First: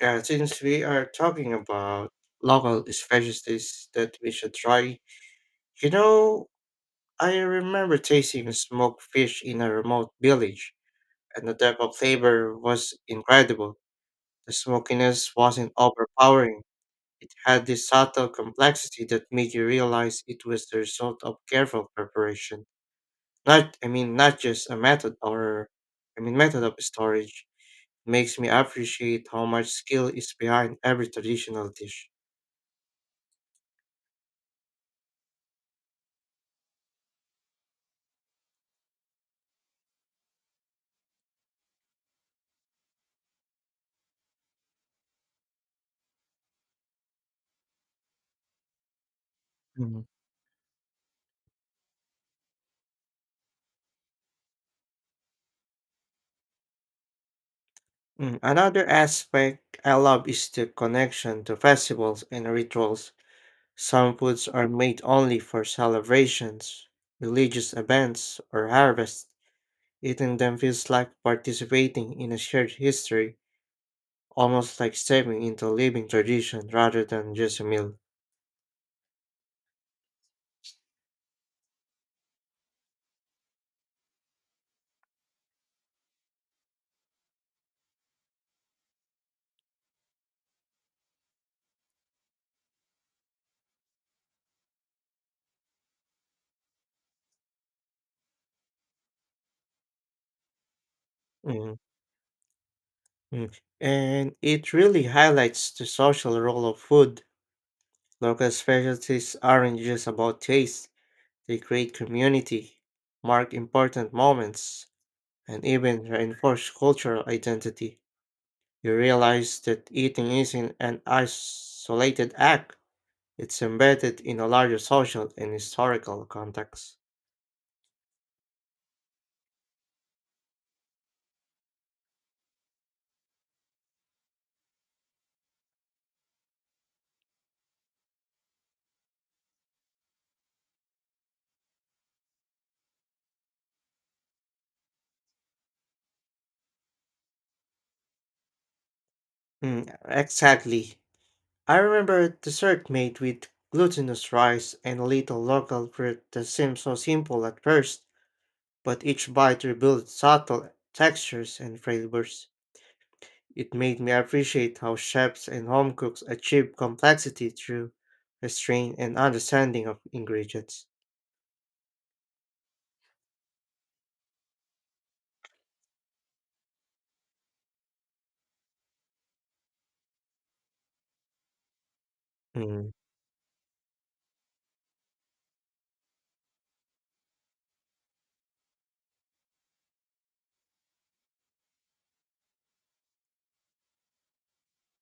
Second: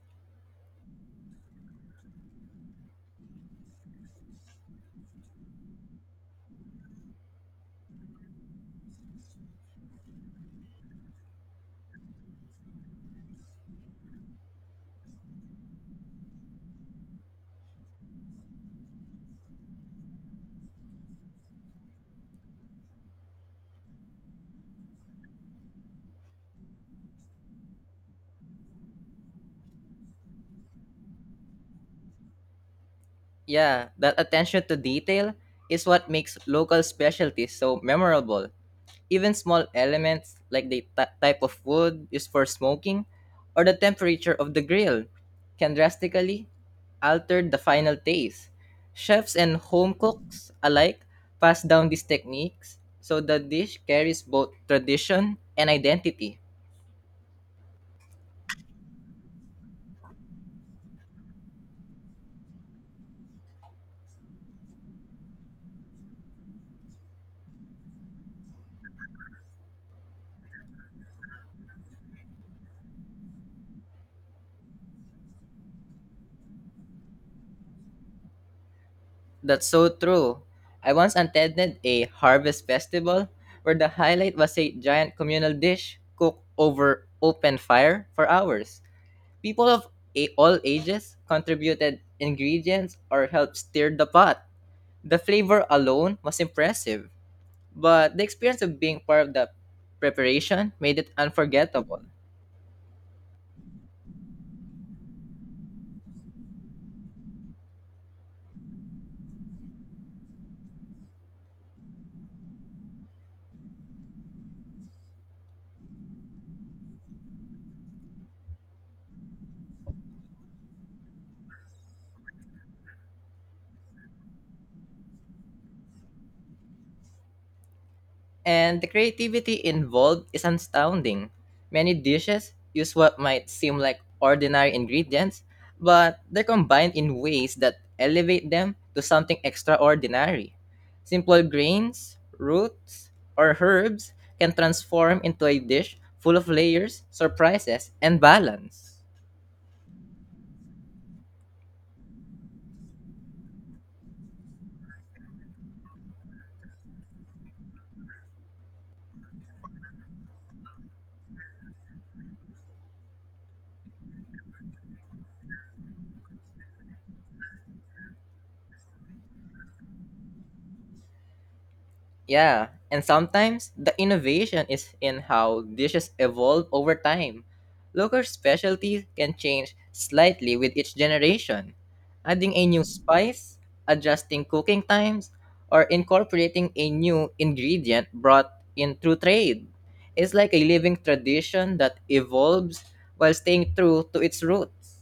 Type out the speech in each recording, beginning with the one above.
Yeah, since we are talking about local specialties that we should try, you know, I remember tasting smoked fish in a remote village, and the depth of flavor was incredible. The smokiness wasn't overpowering. It had this subtle complexity that made you realize it was the result of careful preparation. Not, I mean, Not just a method or method of storage. Makes me appreciate how much skill is behind every traditional dish. Yeah, that attention to detail is what makes local specialties so memorable. Even small elements like the type of wood used for smoking or the temperature of the grill can drastically alter the final taste. Chefs and home cooks alike pass down these techniques so the dish carries both tradition and identity. Mm. Another aspect I love is the connection to festivals and rituals. Some foods are made only for celebrations, religious events, or harvest. Eating them feels like participating in a shared history, almost like stepping into a living tradition rather than just a meal. That's so true. I once attended a harvest festival where the highlight was a giant communal dish cooked over open fire for hours. People of all ages contributed ingredients or helped stir the pot. The flavor alone was impressive, but the experience of being part of the preparation made it Mm, unforgettable. mm. And it really highlights the social role of food. Local specialties aren't just about taste, they create community, mark important moments, and even reinforce cultural identity. You realize that eating isn't an isolated act, it's embedded in a larger social and historical context. And the creativity involved is astounding. Many dishes use what might seem like ordinary ingredients, but they're combined in ways that elevate them to something extraordinary. Simple grains, roots, or herbs can transform into a dish full of layers, surprises, and balance. Mm, exactly. I remember a dessert made with glutinous rice and a little local fruit that seemed so simple at first, but each bite revealed subtle textures and flavors. It made me appreciate how chefs and home cooks achieve complexity through restraint and understanding of ingredients. Yeah, and sometimes the innovation is in how dishes evolve over time. Local specialties can change slightly with each generation, adding a new Mm, spice, adjusting cooking times, or incorporating a new ingredient brought in through trade. It's like a living tradition that evolves while staying true to its roots.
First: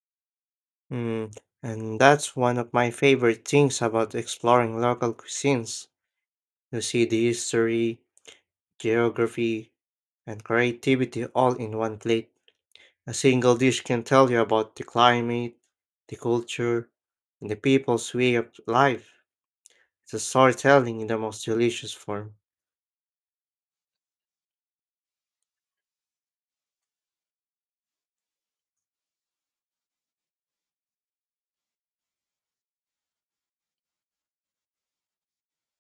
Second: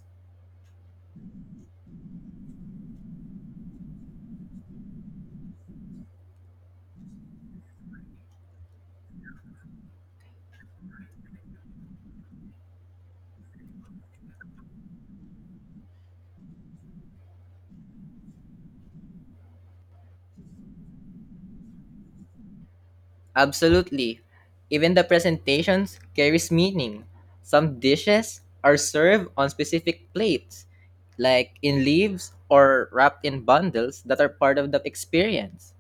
mm. And that's one of my favorite things about exploring local cuisines. You see the history, geography, and creativity all in one plate. A single dish can tell you about the climate, the culture, and the people's way of life. It's a storytelling in the most delicious form. Absolutely. Even the presentations carries meaning. Some dishes are served on specific plates, like in leaves or wrapped in bundles that are part of the experience.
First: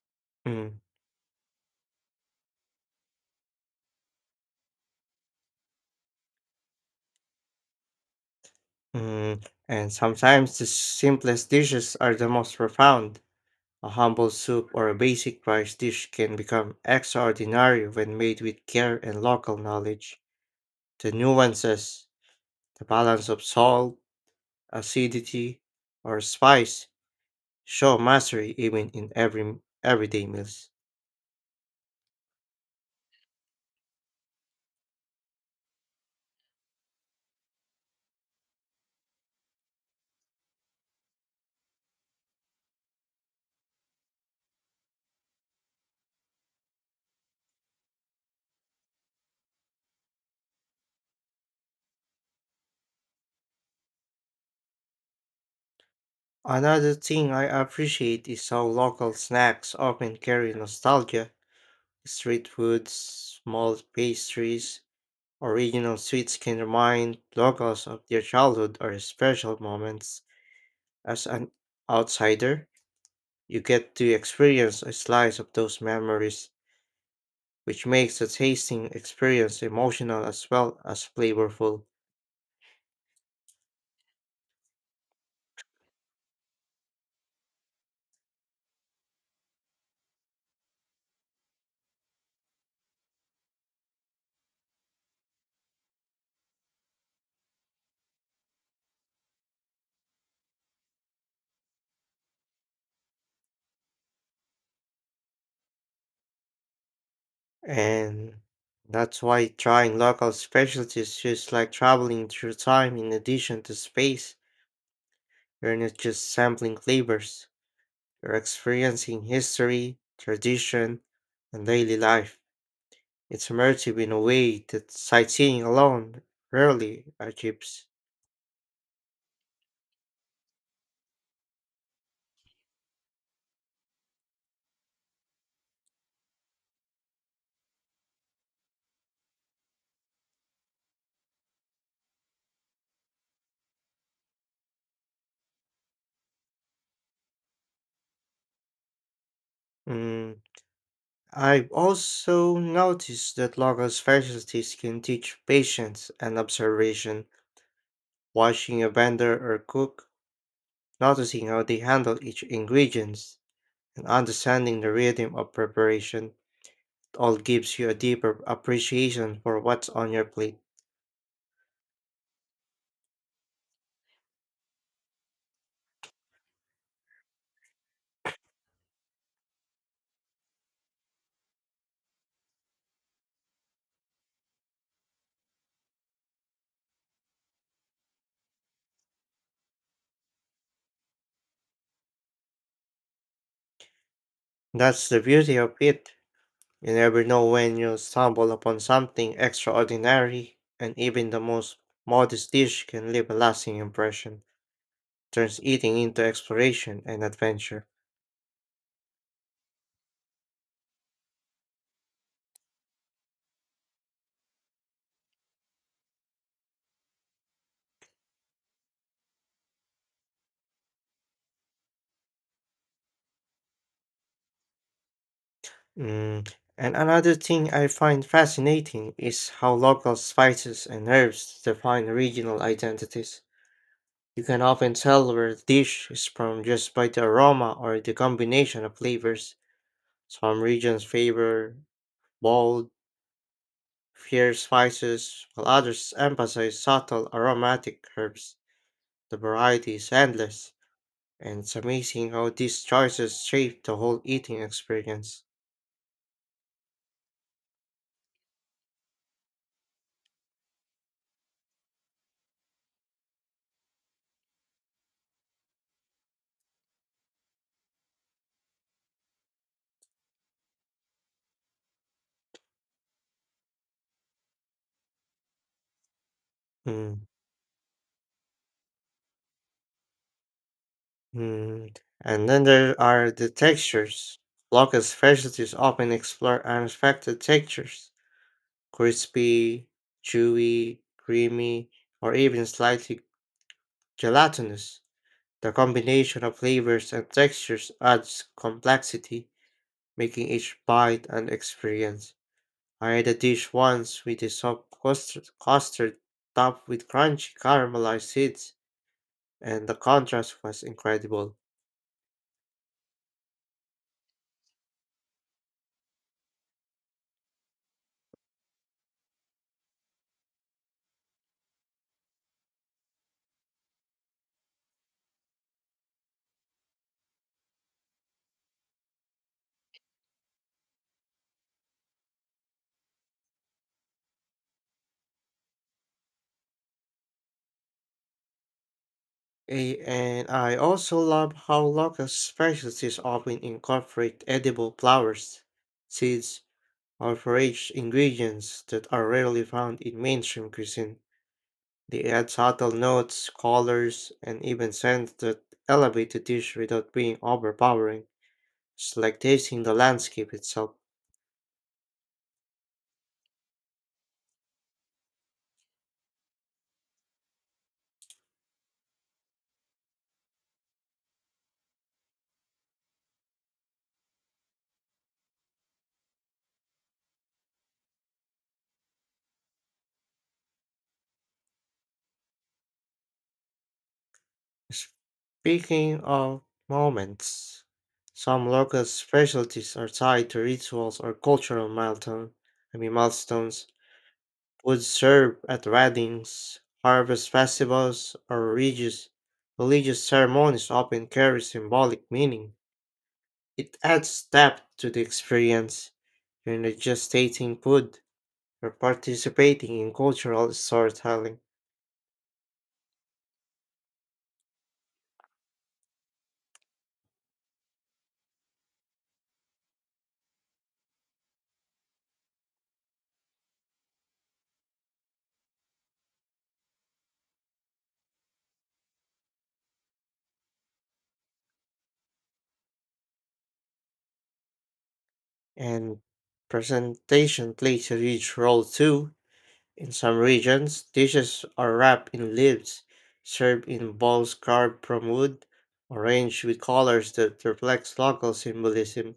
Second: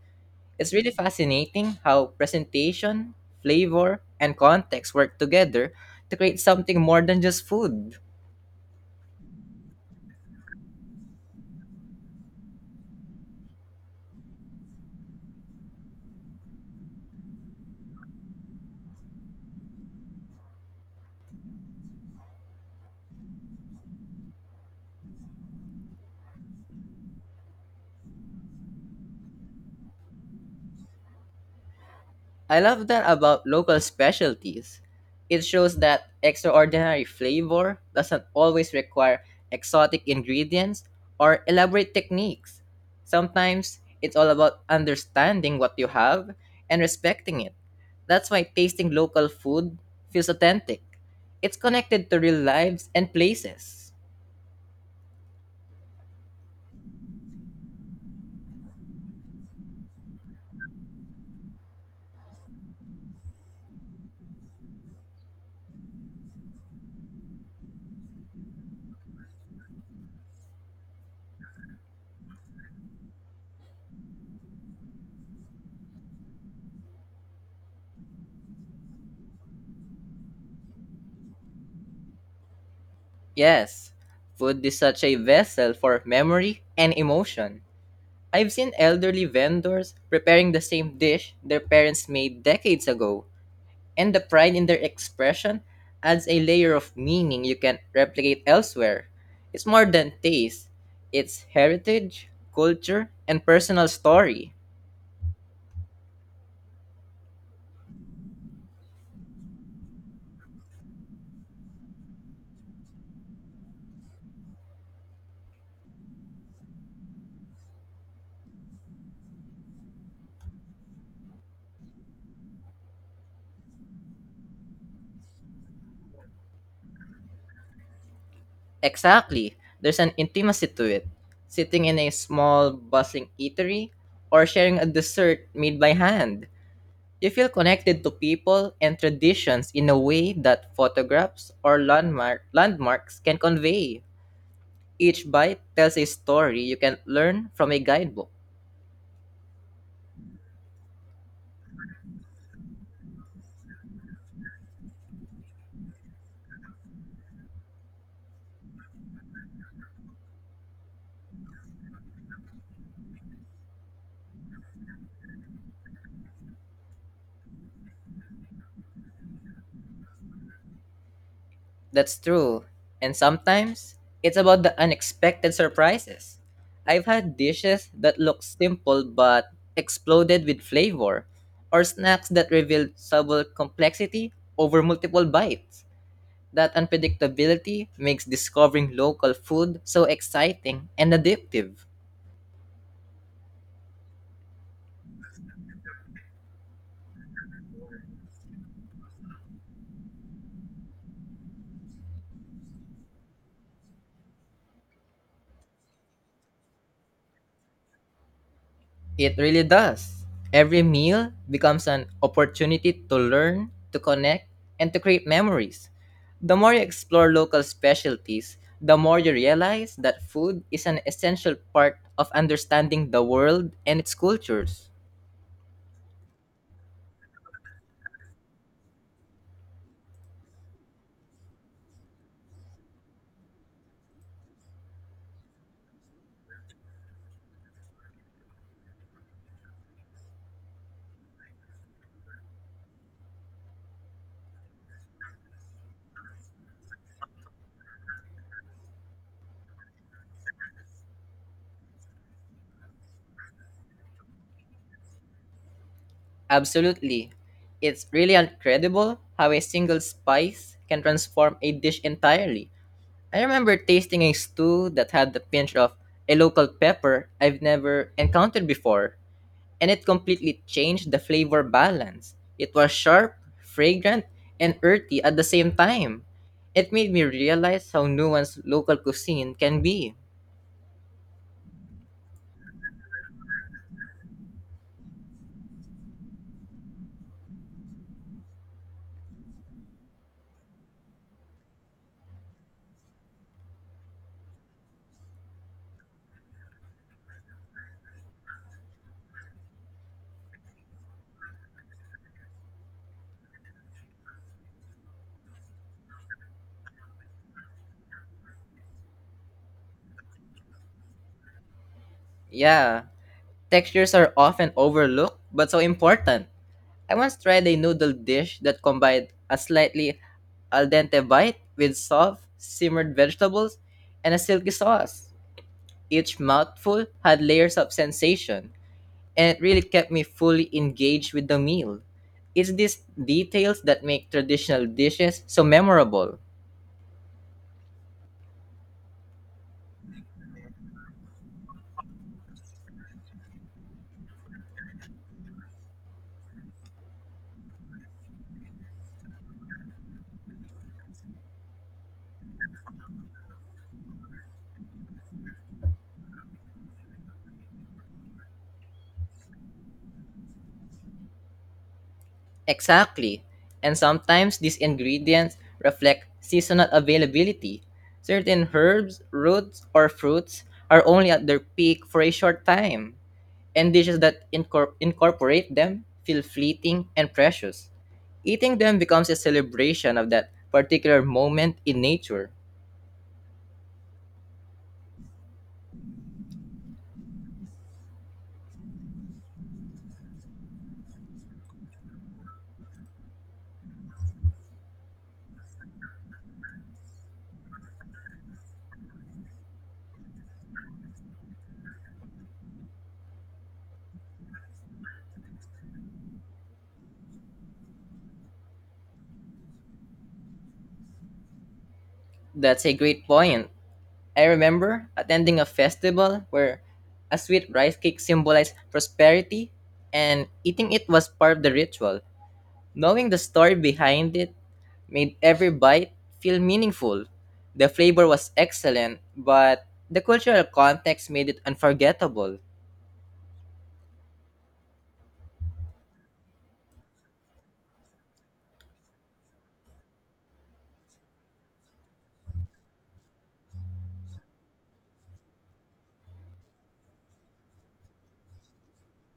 It's Mm. really fascinating how presentation, flavor, and context work together to create something more than just food. Mm, and sometimes the simplest dishes are the most profound. A humble soup or a basic rice dish can become extraordinary when made with care and local knowledge. The nuances, the balance of salt, acidity, or spice show mastery even in every everyday meals. I love that about local specialties. It shows that extraordinary flavor doesn't always require exotic ingredients or elaborate techniques. Sometimes it's all about understanding what you have and respecting it. That's why tasting local food feels authentic. It's connected to real lives and places. Another thing I appreciate is how local snacks often carry nostalgia. Street foods, small pastries, original sweets can remind locals of their childhood or special moments. As an outsider, you get to experience a slice of those memories, which makes the tasting experience emotional as well as flavorful. Yes, food is such a vessel for memory and emotion. I've seen elderly vendors preparing the same dish their parents made decades ago, and the pride in their expression adds a layer of meaning you can't replicate elsewhere. It's more than taste, it's heritage, culture, and personal story. And that's why trying local specialties feels like traveling through time in addition to space. You're not just sampling flavors, you're experiencing history, tradition, and daily life. It's immersive in a way that sightseeing alone rarely achieves. Exactly, there's an intimacy to it. Sitting in a small, bustling eatery or sharing a dessert made by hand. You feel connected to people and traditions in a way that photographs or landmarks can convey. Each bite tells a story you can learn from a guidebook. Mm, I've also noticed that local specialties can teach patience and observation, watching a vendor or cook, noticing how they handle each ingredient, and understanding the rhythm of preparation. All gives you a deeper appreciation for what's on your plate. That's true. And sometimes, it's about the unexpected surprises. I've had dishes that look simple but exploded with flavor, or snacks that revealed subtle complexity over multiple bites. That unpredictability makes discovering local food so exciting and addictive. That's the beauty of it. You never know when you'll stumble upon something extraordinary, and even the most modest dish can leave a lasting impression, turns eating into exploration and adventure. It really does. Every meal becomes an opportunity to learn, to connect, and to create memories. The more you explore local specialties, the more you realize that food is an essential part of understanding the world and its cultures. Mm. And another thing I find fascinating is how local spices and herbs define regional identities. You can often tell where a dish is from just by the aroma or the combination of flavors. Some regions favor bold fierce spices, while others emphasize subtle aromatic herbs. The variety is endless, and it's amazing how these choices shape the whole eating experience. Absolutely. It's really incredible how a single spice can transform a dish entirely. I remember tasting a stew that had the pinch of a local pepper I've never encountered before, and it completely changed the flavor balance. It was sharp, fragrant, and earthy at the same time. It made me Mm, realize how nuanced local cuisine can be. mm. And then there are the textures. Local specialties often explore unexpected textures: crispy, chewy, creamy, or even slightly gelatinous. The combination of flavors and textures adds complexity, making each bite an experience. I had a dish once with a soft custard topped with crunchy caramelized seeds, and the contrast was incredible. Yeah, textures are often overlooked but so important. I once tried a noodle dish that combined a slightly al dente bite with soft, simmered vegetables and a silky sauce. Each mouthful had layers of sensation, and it really kept me fully engaged with the meal. It's these details that make traditional dishes so memorable. And I also love how local specialties often incorporate edible flowers, seeds, or foraged ingredients that are rarely found in mainstream cuisine. They add subtle notes, colors, and even scents that elevate the dish without being overpowering. It's like tasting the landscape itself. Exactly. And sometimes these ingredients reflect seasonal availability. Certain herbs, roots, or fruits are only at their peak for a short time, and dishes that incorporate them feel fleeting and precious. Eating them becomes a celebration of that particular moment in nature. Speaking of moments, some local specialties are tied to rituals or cultural milestones. Would serve at weddings, harvest festivals, or religious ceremonies often carry symbolic meaning. It adds depth to the experience. You're not just tasting food, you're participating in cultural storytelling. That's a great point. I remember attending a festival where a sweet rice cake symbolized prosperity, and eating it was part of the ritual. Knowing the story behind it made every bite feel meaningful. The flavor was excellent, but the cultural context made it unforgettable. And presentation plays a huge role too. In some regions, dishes are wrapped in leaves, served in bowls carved from wood, arranged with colors that reflect local symbolism.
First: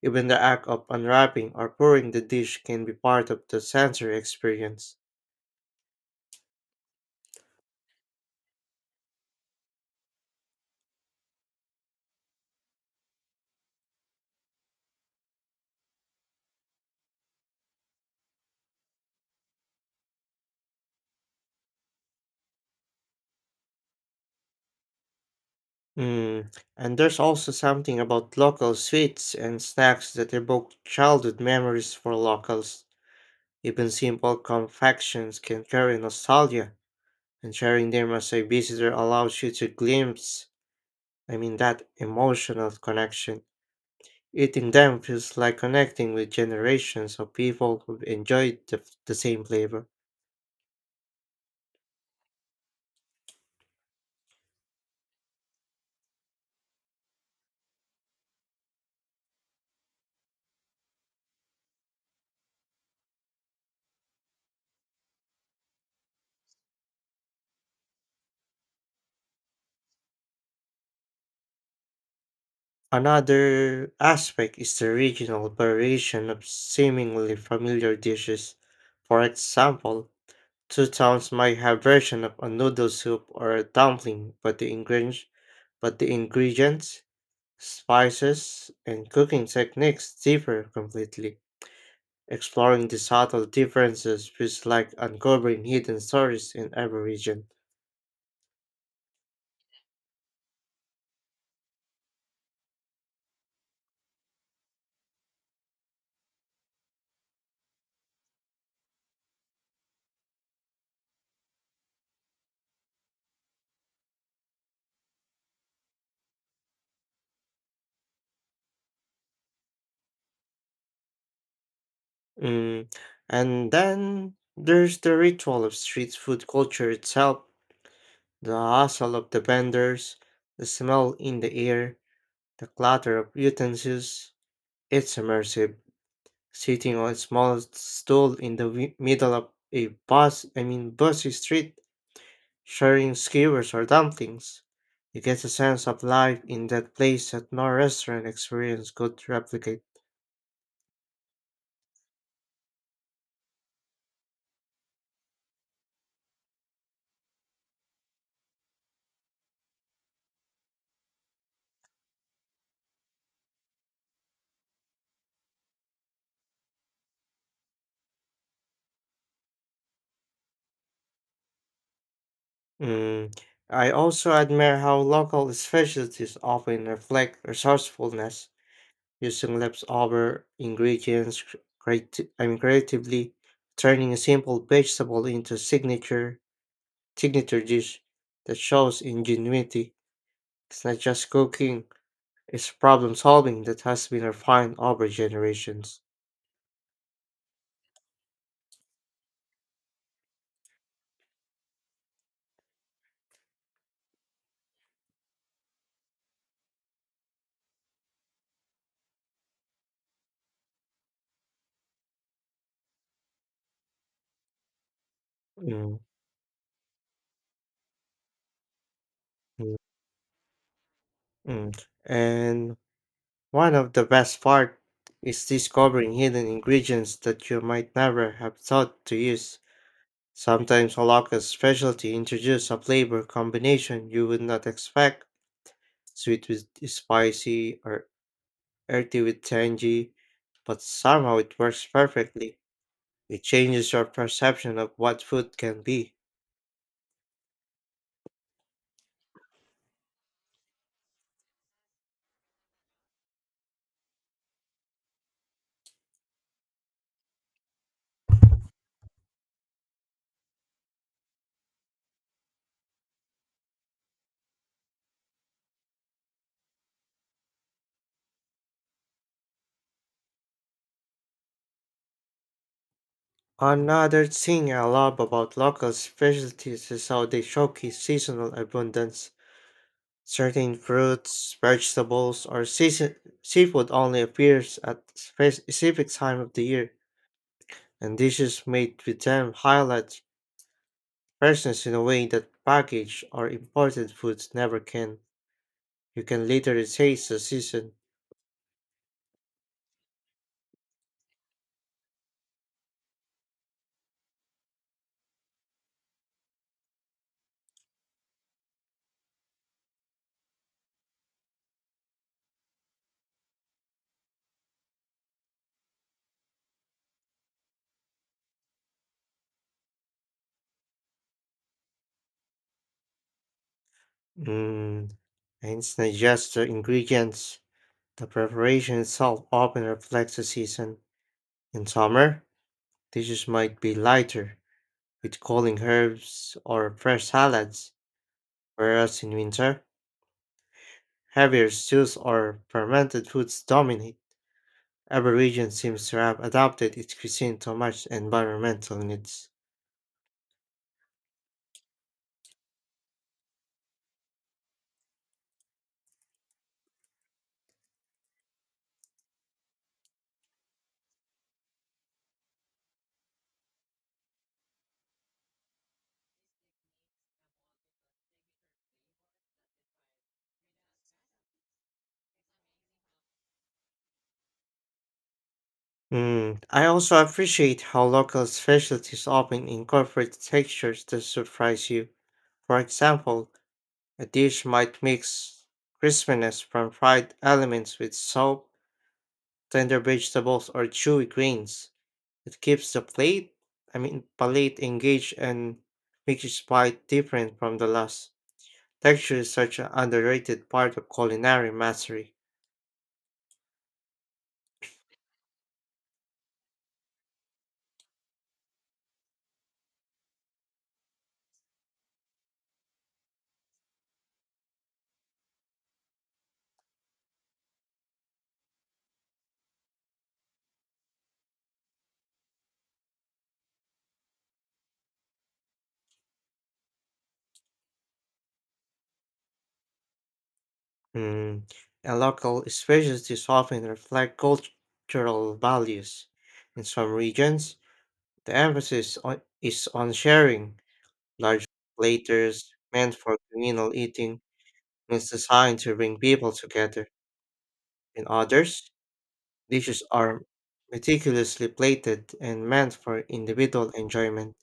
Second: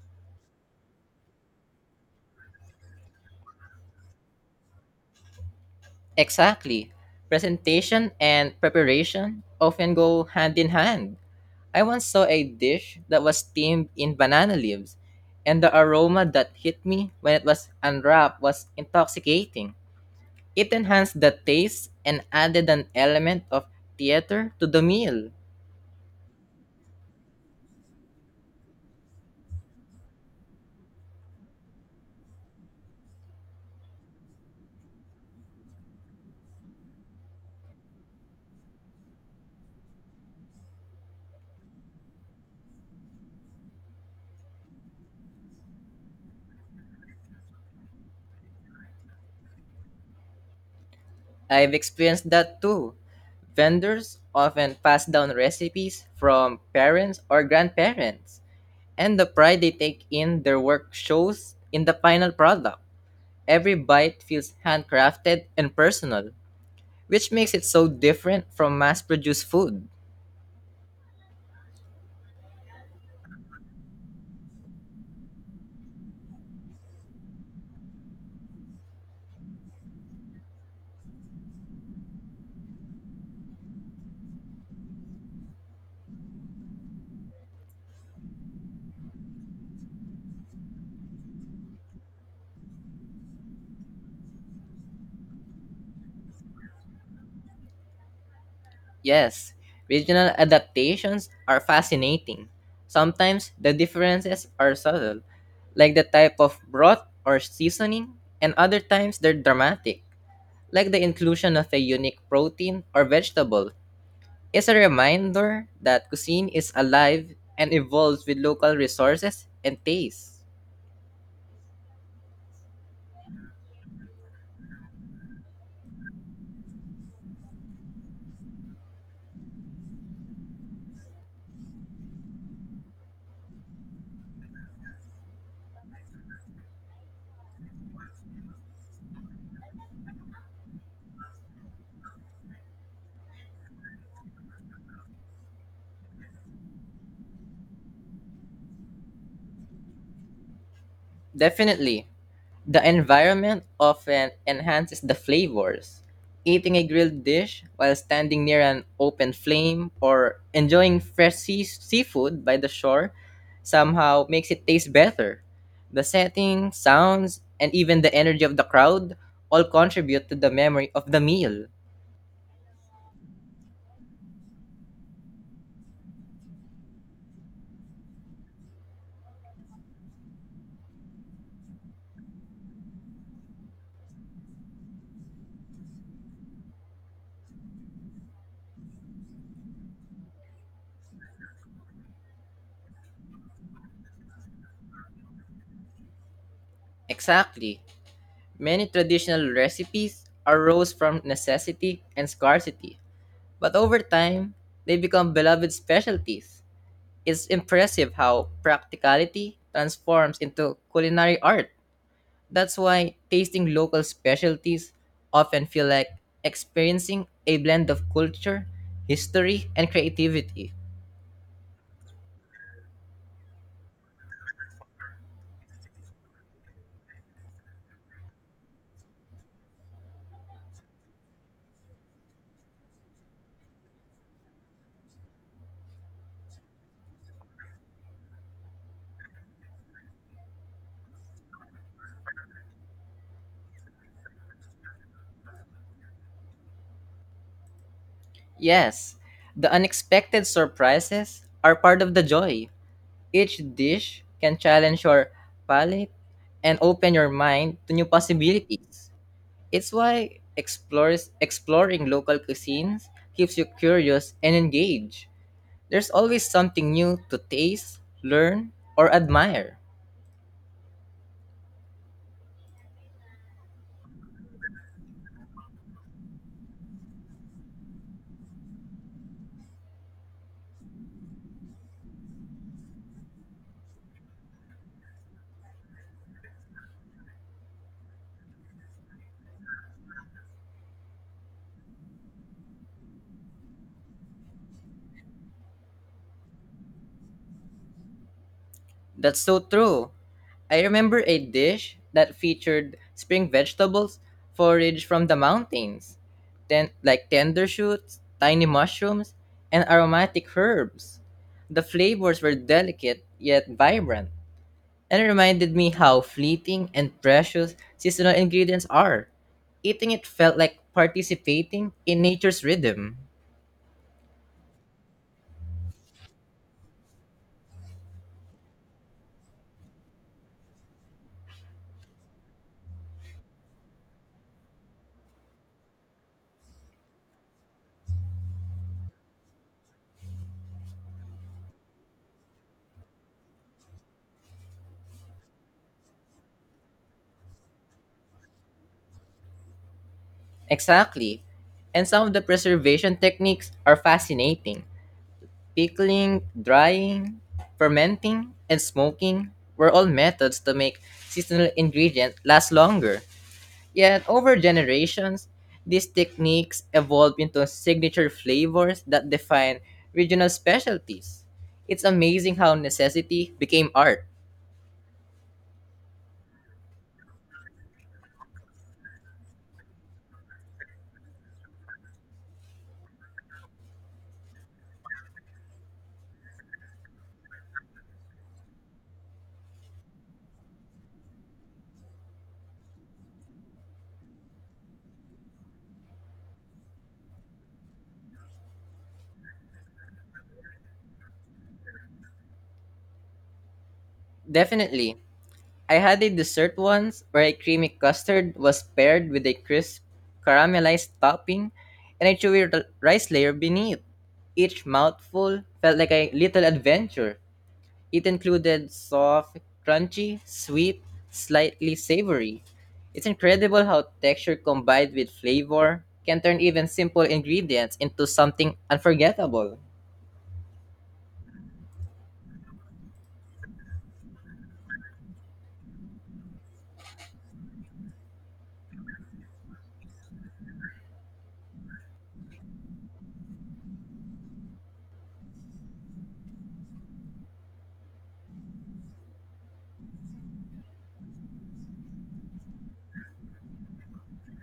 Even the act of unwrapping or pouring the dish can be part of the sensory experience. Exactly. Presentation and preparation often go hand in hand. I once saw a dish that was steamed in banana leaves, and the aroma that hit me when it was unwrapped was intoxicating. It enhanced the taste and added an element of theater to the meal. Mm. And there's also something about local sweets and snacks that evoke childhood memories for locals. Even simple confections can carry nostalgia, and sharing them as a visitor allows you to glimpse that emotional connection. Eating them feels like connecting with generations of people who enjoyed the same flavor. I've experienced that too. Vendors often pass down recipes from parents or grandparents, and the pride they take in their work shows in the final product. Every bite feels handcrafted and personal, which makes it so different from mass produced food. Another aspect is the regional variation of seemingly familiar dishes. For example, two towns might have version of a noodle soup or a dumpling, but the ingredients, but the ingredients, spices, and cooking techniques differ completely. Exploring the subtle differences feels like uncovering hidden stories in every region. Yes, regional adaptations are fascinating. Sometimes the differences are subtle, like the type of broth or seasoning, and other times they're dramatic, like the inclusion of a unique protein or vegetable. It's a reminder that cuisine is alive and evolves with local resources and tastes. Mm. And then there's the ritual of street food culture itself, the hustle of the vendors, the smell in the air, the clatter of utensils. It's immersive. Sitting on a small stool in the wi- middle of a bus, I mean busy street, sharing skewers or dumplings. You get a sense of life in that place that no restaurant experience could replicate. Definitely, the environment often enhances the flavors. Eating a grilled dish while standing near an open flame or enjoying fresh seafood by the shore somehow makes it taste better. The setting, sounds, and even the energy of the crowd all contribute to the memory of the meal. Mm. I also admire how local specialties often reflect resourcefulness, using leftover ingredients creatively, turning a simple vegetable into signature dish that shows ingenuity. It's not just cooking; it's problem solving that has been refined over generations. Exactly. Many traditional recipes arose from necessity and scarcity, but over time, they become beloved specialties. It's impressive how practicality transforms into culinary art. That's why tasting local specialties often feel Mm. like experiencing a blend of culture, history, Mm. and creativity. Mm. And one of the best part is discovering hidden ingredients that you might never have thought to use. Sometimes a local specialty introduces a flavor combination you would not expect, sweet with spicy or earthy with tangy, but somehow it works perfectly. It changes your perception of what food can be. Yes, the unexpected surprises are part of the joy. Each dish can challenge your palate and open your mind to new possibilities. It's why exploring local cuisines keeps you curious and engaged. There's always something new to taste, learn, or admire. Another thing I love about local specialties is how they showcase seasonal abundance. Certain fruits, vegetables, or seafood only appears at specific time of the year, and dishes made with them highlight freshness in a way that packaged or imported foods never can. You can literally taste the season. That's so true. I remember a dish that featured spring vegetables forage from the mountains, like tender shoots, tiny mushrooms, and aromatic herbs. The flavors were delicate yet vibrant, and it reminded me how fleeting and precious seasonal ingredients are. Eating it felt like participating in nature's rhythm. Mm, and it's not just the ingredients. The preparation itself often reflects the season. In summer, dishes might be lighter, with cooling herbs or fresh salads, whereas in winter, heavier stews or fermented foods dominate. Every region seems to have adapted its cuisine to match environmental needs. Exactly. And some of the preservation techniques are fascinating. Pickling, drying, fermenting, and smoking were all methods to make seasonal ingredients last longer. Yet, over generations, these techniques evolved into signature flavors that define regional specialties. It's amazing how necessity became art. Mm, I also appreciate how local specialties often incorporate textures that surprise you. For example, a dish might mix crispiness from fried elements with soft, tender vegetables, or chewy grains. It keeps the palate engaged and makes each bite different from the last. Texture is such an underrated part of culinary mastery. Definitely, I had a dessert once where a creamy custard was paired with a crisp caramelized topping and a chewy rice layer beneath. Each mouthful felt like a little adventure. It included soft, crunchy, sweet, slightly savory. It's incredible how texture combined with flavor can turn even simple ingredients into something unforgettable. Mm, and local specialties often reflect cultural values. In some regions, the is on sharing. Large platters meant for communal eating means designed to bring people together. In others, dishes are meticulously plated and meant for individual enjoyment,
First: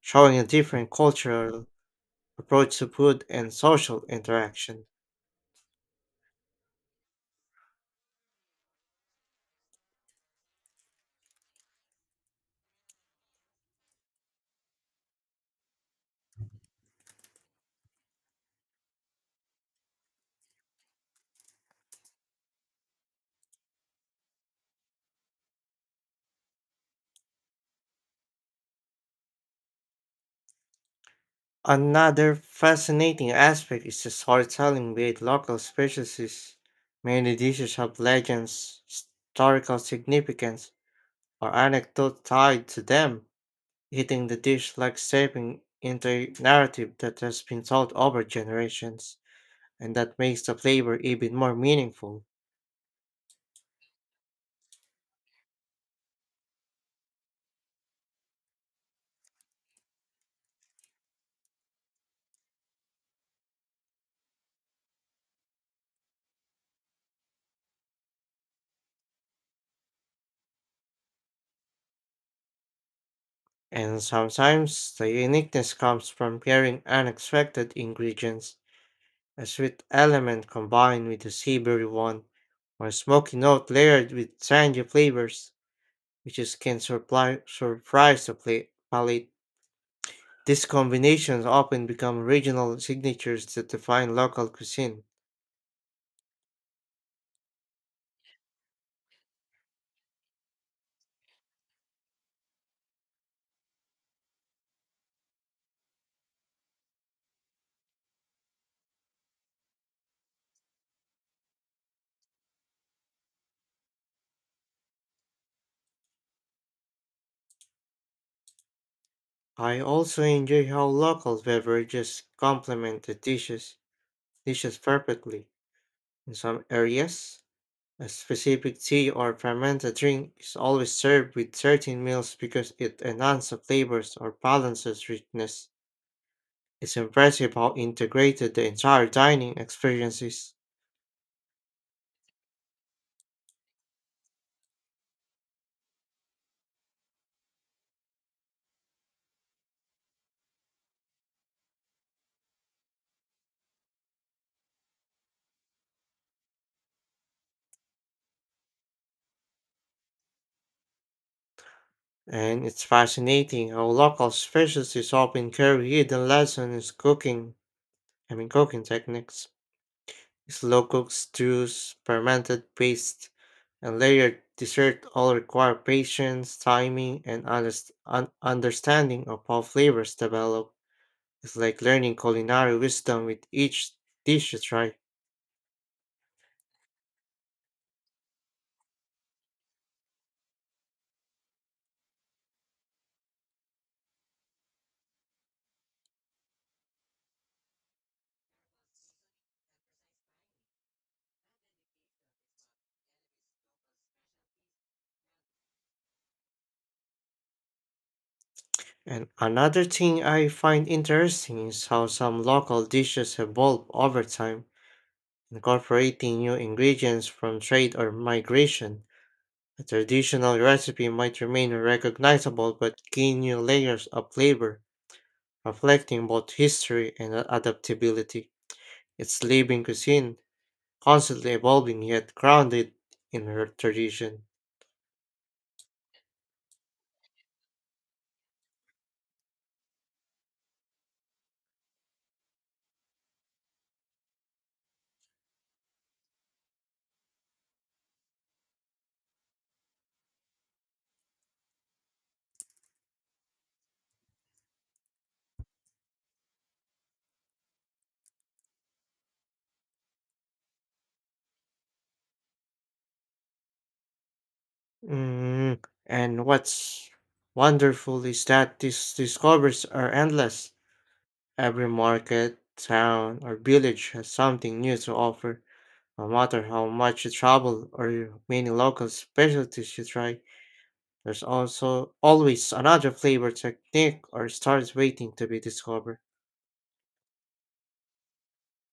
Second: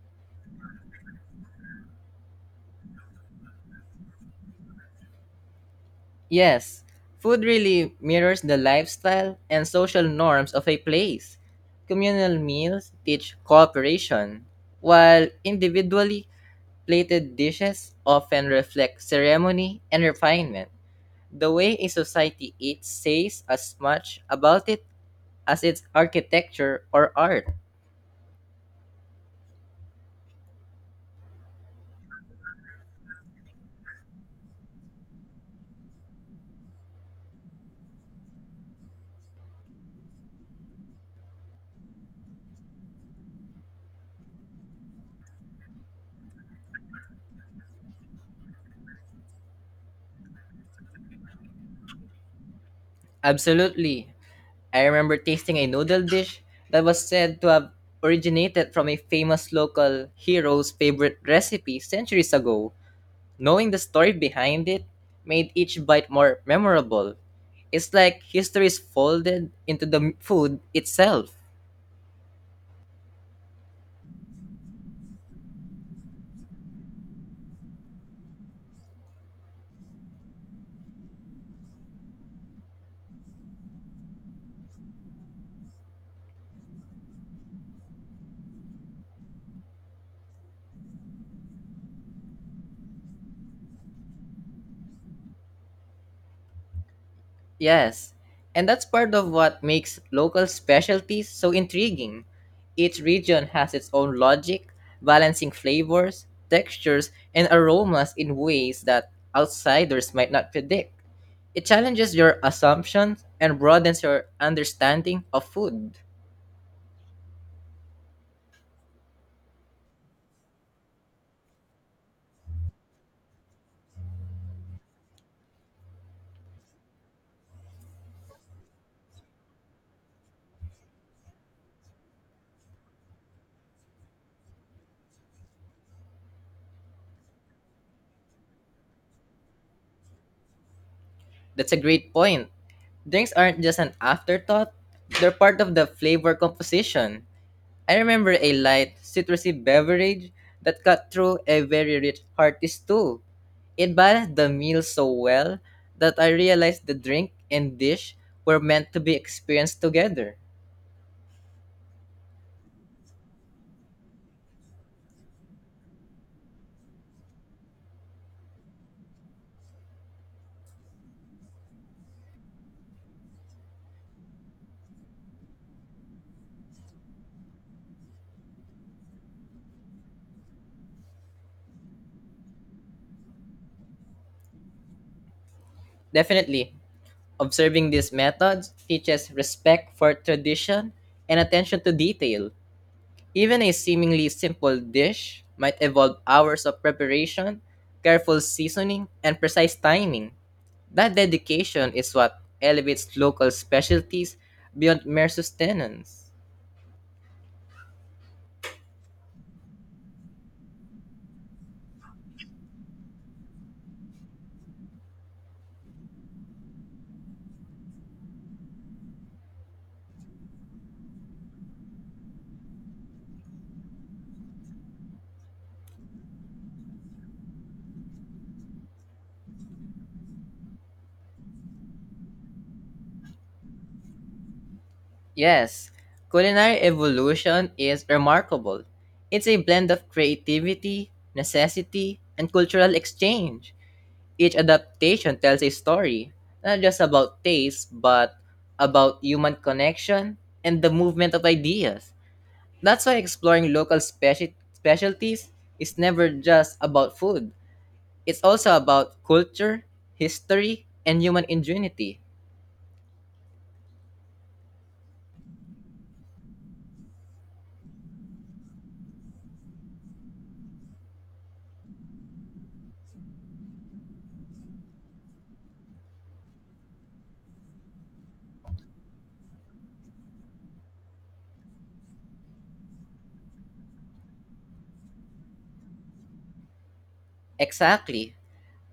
showing a different cultural approach to food and social interaction. Yes, food really mirrors the lifestyle and social norms of a place. Communal meals teach cooperation, while individually plated dishes often reflect ceremony and refinement. The way a society eats says as much about it as its architecture or art. Another fascinating aspect is the storytelling with local specialties. Many dishes have legends, historical significance, or anecdotes tied to them. Eating the dish like stepping into a narrative that has been told over generations, and that makes the flavor even more meaningful. Absolutely, I remember tasting a noodle dish that was said to have originated from a famous local hero's favorite recipe centuries ago. Knowing the story behind it made each bite more memorable. It's like history is folded into the food itself. And sometimes the uniqueness comes from pairing unexpected ingredients: a sweet element combined with a savory one, or a smoky note layered with tangy flavors, which is can surprise the palate. These combinations often become regional signatures that define local cuisine. Yes, and that's part of what makes local specialties so intriguing. Each region has its own logic, balancing flavors, textures, and aromas in ways that outsiders might not predict. It challenges your assumptions and broadens your understanding of food. I also enjoy how local beverages complement the dishes perfectly. In some areas, a specific tea or fermented drink is always served with certain meals because it enhances the flavors or balances richness. It's impressive how integrated the entire dining experience is, That's a great point. Drinks aren't just an afterthought, they're part of the flavor composition. I remember a light, citrusy beverage that cut through a very rich hearty stew. It balanced the meal so well that I realized the drink and dish were meant to be experienced together. and it's fascinating how local specialties often carry hidden lessons in cooking, I mean cooking techniques. Slow cooked stews, fermented paste, and layered dessert all require patience, timing, and understanding of how flavors develop. It's like learning culinary wisdom with each dish you try. Definitely, observing these methods teaches respect for tradition and attention to detail. Even a seemingly simple dish might involve hours of preparation, careful seasoning, and precise timing. That dedication is what elevates local specialties beyond mere sustenance. And another thing I find interesting is how some local dishes evolve over time, incorporating new ingredients from trade or migration. A traditional recipe might remain recognizable but gain new layers of flavor, reflecting both history and adaptability. It's living cuisine, constantly evolving yet grounded in her tradition. Yes, culinary evolution is remarkable. It's a blend of creativity, necessity, and cultural exchange. Each adaptation tells a story, not just about taste, but about human connection and the movement of ideas. That's why exploring local specialties is never just about food. It's also about culture, history, and human ingenuity. Mm, and what's wonderful is that these discoveries are endless. Every market, town, or village has something new to offer. No matter how much you travel or many local specialties you try, there's also always another flavor technique or starts waiting to be discovered. Exactly.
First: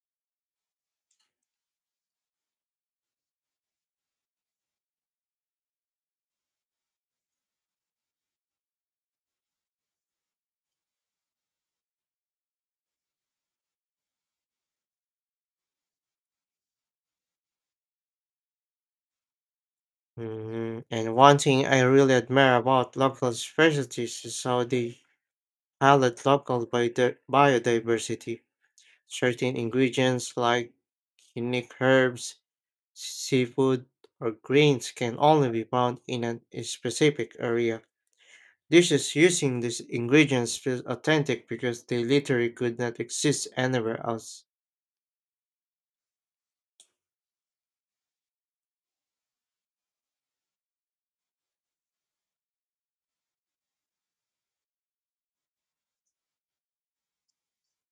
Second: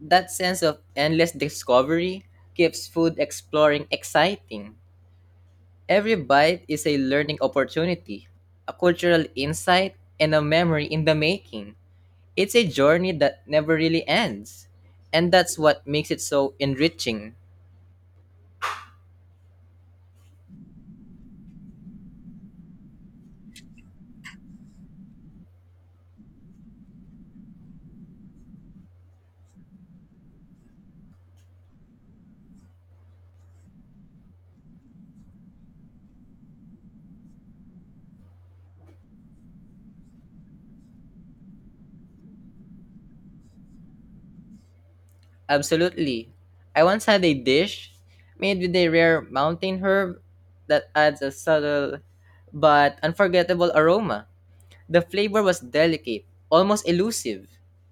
That sense of endless discovery keeps food exploring exciting. Every bite is a learning opportunity, a cultural insight, and a memory in the making. It's a journey that never really ends. And that's what makes it so enriching. Mhm. And one thing I really admire about local specialties is how they highlight local biodiversity. Certain ingredients like unique herbs, seafood, or grains can only be found in a specific area. Dishes using these ingredients feel authentic because they literally could not exist anywhere else. Absolutely. I once had a dish made with a rare mountain herb that adds a subtle but unforgettable aroma. The flavor was delicate, almost elusive,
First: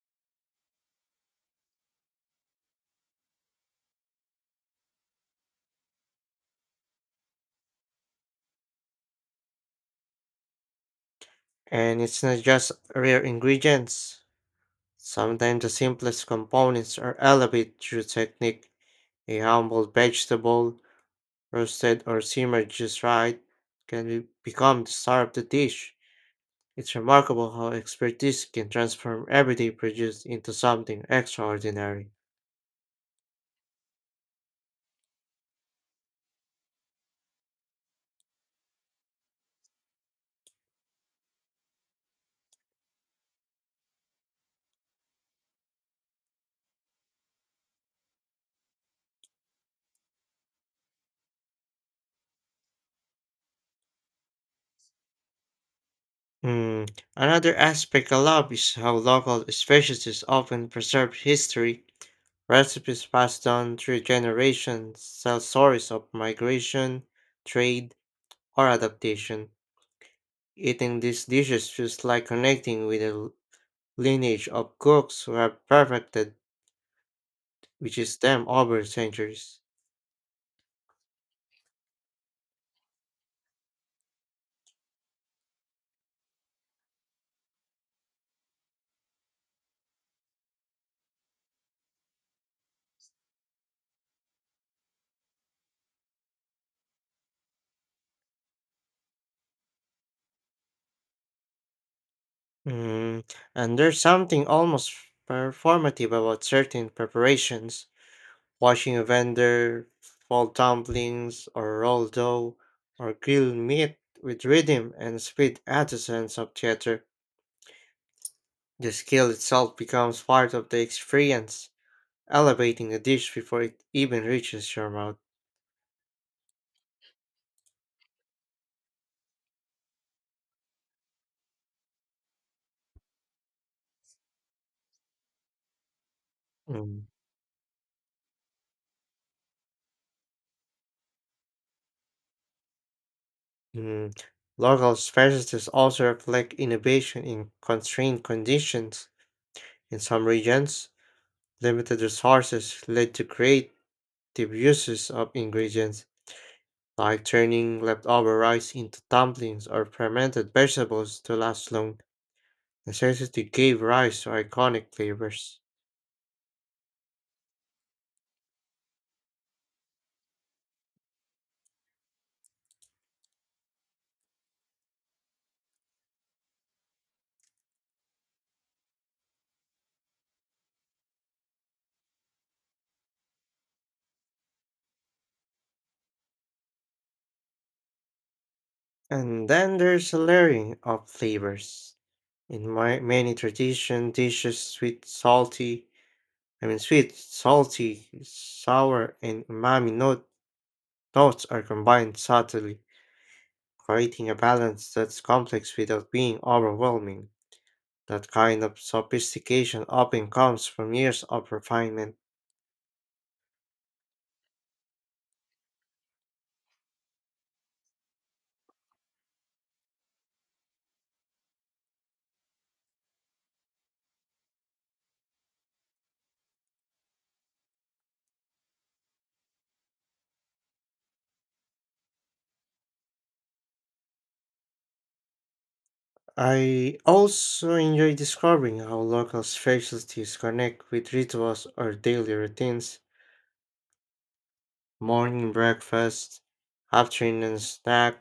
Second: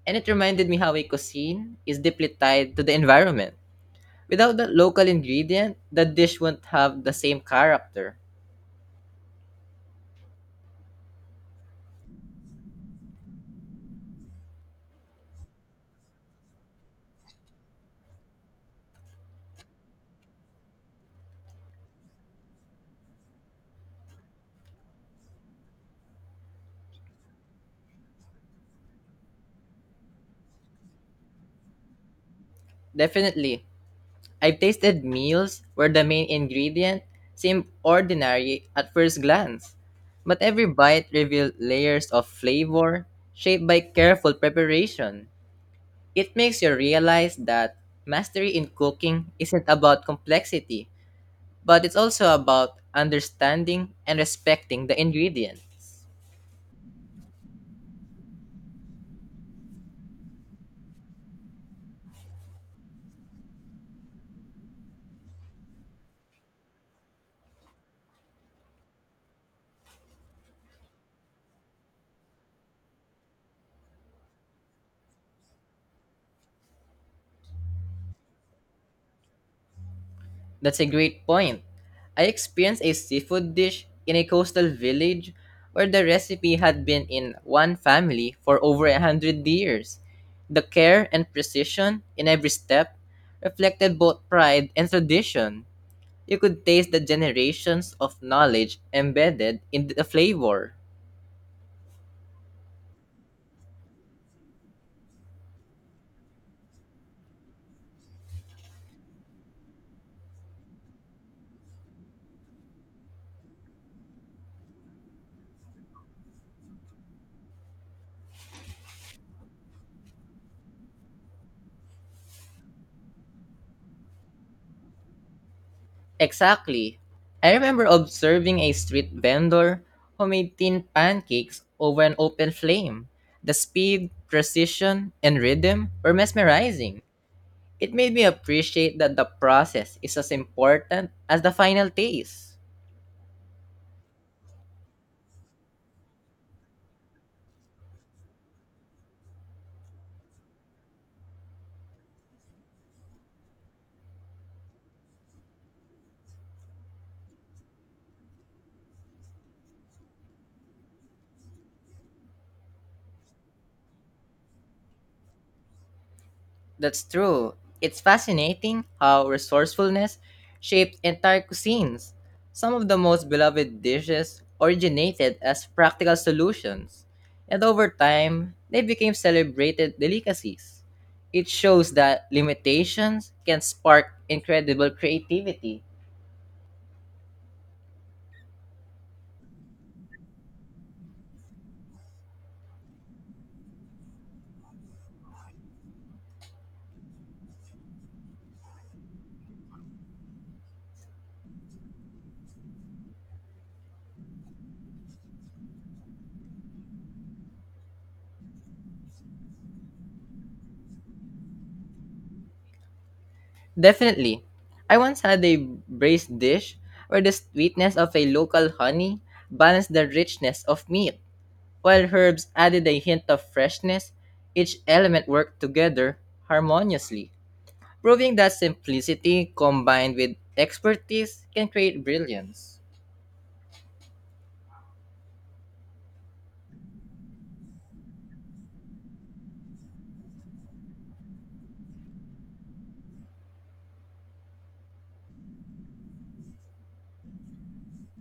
and it reminded me how a cuisine is deeply tied to the environment. Without that local ingredient, the dish wouldn't have the same character. And it's not just rare ingredients. Sometimes the simplest components are elevated through technique. A humble vegetable, roasted or simmered just right, can become the star of the dish. It's remarkable how expertise can transform everyday produce into something extraordinary. Definitely, I've tasted meals where the main ingredient seemed ordinary at first glance, but every bite revealed layers of flavor shaped by careful preparation. It makes you realize that mastery in cooking isn't about complexity, but it's also about understanding and respecting the ingredient. Hmm. Another aspect I love is how local specialties often preserve history. Recipes passed down through generations tell stories of migration, trade, or adaptation. Eating these dishes feels like connecting with a lineage of cooks who have perfected, which is them over centuries. That's a great point. I experienced a seafood dish in a coastal village where the recipe had been in one family for over 100 years. The care and precision in every step reflected both pride and tradition. You could taste the generations of knowledge embedded in the flavor. Mm, and there's something almost performative about certain preparations, watching a vendor, fold dumplings, or roll dough, or grill meat with rhythm and speed adds a sense of theater. The skill itself becomes part of the experience, elevating the dish before it even reaches your mouth. Exactly. I remember observing a street vendor who made tin pancakes over an open flame. The speed, precision, and rhythm were mesmerizing. Mm. It made me appreciate that the process is as important as the final taste. Mm. Local specialties also reflect innovation in constrained conditions. In some regions, limited resources led to creative uses of ingredients, like turning leftover rice into dumplings or fermented vegetables to last long. Necessity gave rise to iconic flavors. That's true. It's fascinating how resourcefulness shaped entire cuisines. Some of the most beloved dishes originated as practical solutions, and over time, they became celebrated delicacies. It shows that limitations can spark incredible creativity. And then there's a layering of flavors. In my many tradition dishes, sweet, salty, sour, and umami notes are combined subtly, creating a balance that's complex without being overwhelming. That kind of sophistication often comes from years of refinement. Definitely. I once had a braised dish where the sweetness of a local honey balanced the richness of meat. While herbs added a hint of freshness, each element worked together harmoniously, proving that simplicity combined with expertise can create brilliance. I also enjoy discovering how local specialties connect with rituals or daily routines. Morning breakfast, afternoon snack,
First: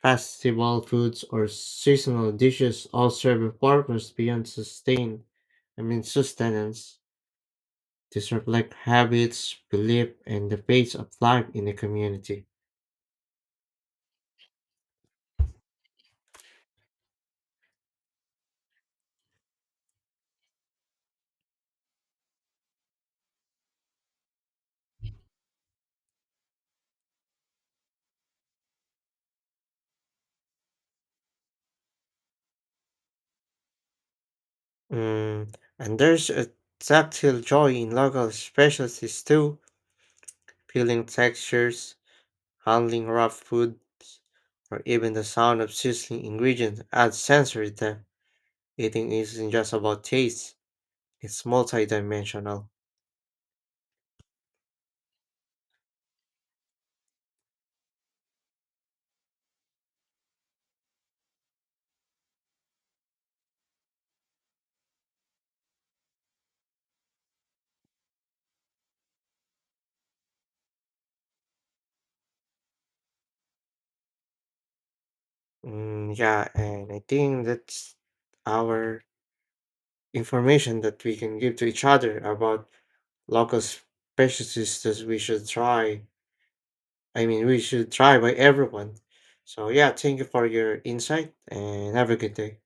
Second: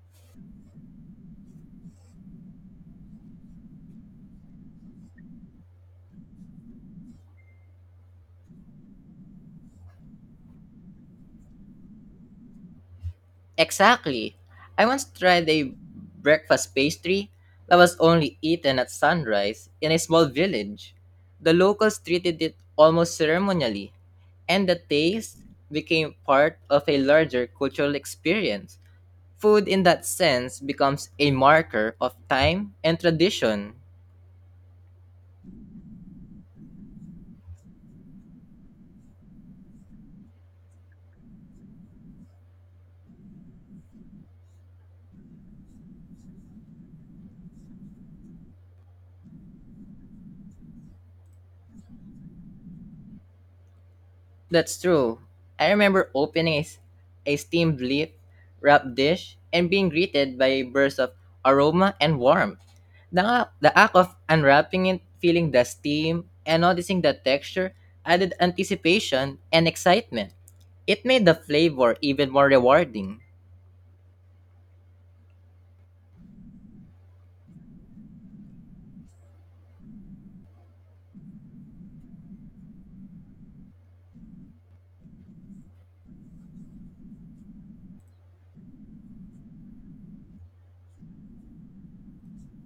festival foods, or seasonal dishes all serve a purpose beyond sustain. I mean sustenance. These reflect habits, belief, and the pace of life in a community. Exactly. I once tried a breakfast pastry that was only eaten at sunrise in a small village. The locals treated it almost ceremonially, and the taste became part of a larger cultural experience. Food in that sense becomes a marker of time and tradition. Mm, and there's a tactile joy in local specialties too, peeling textures, handling raw food, or even the sound of sizzling ingredients adds sensory depth. Eating isn't just about taste, it's multidimensional. That's true. I remember opening a steamed leaf wrapped dish and being greeted by bursts of aroma and warmth. The act of unwrapping it, feeling the steam, and noticing the texture added anticipation and excitement. It made the flavor even more rewarding. Mm, yeah, and I think that's our information that we can give to each other about local specialties that we should try. I mean, we should try by everyone. So, yeah, thank you for your insight and have a good day.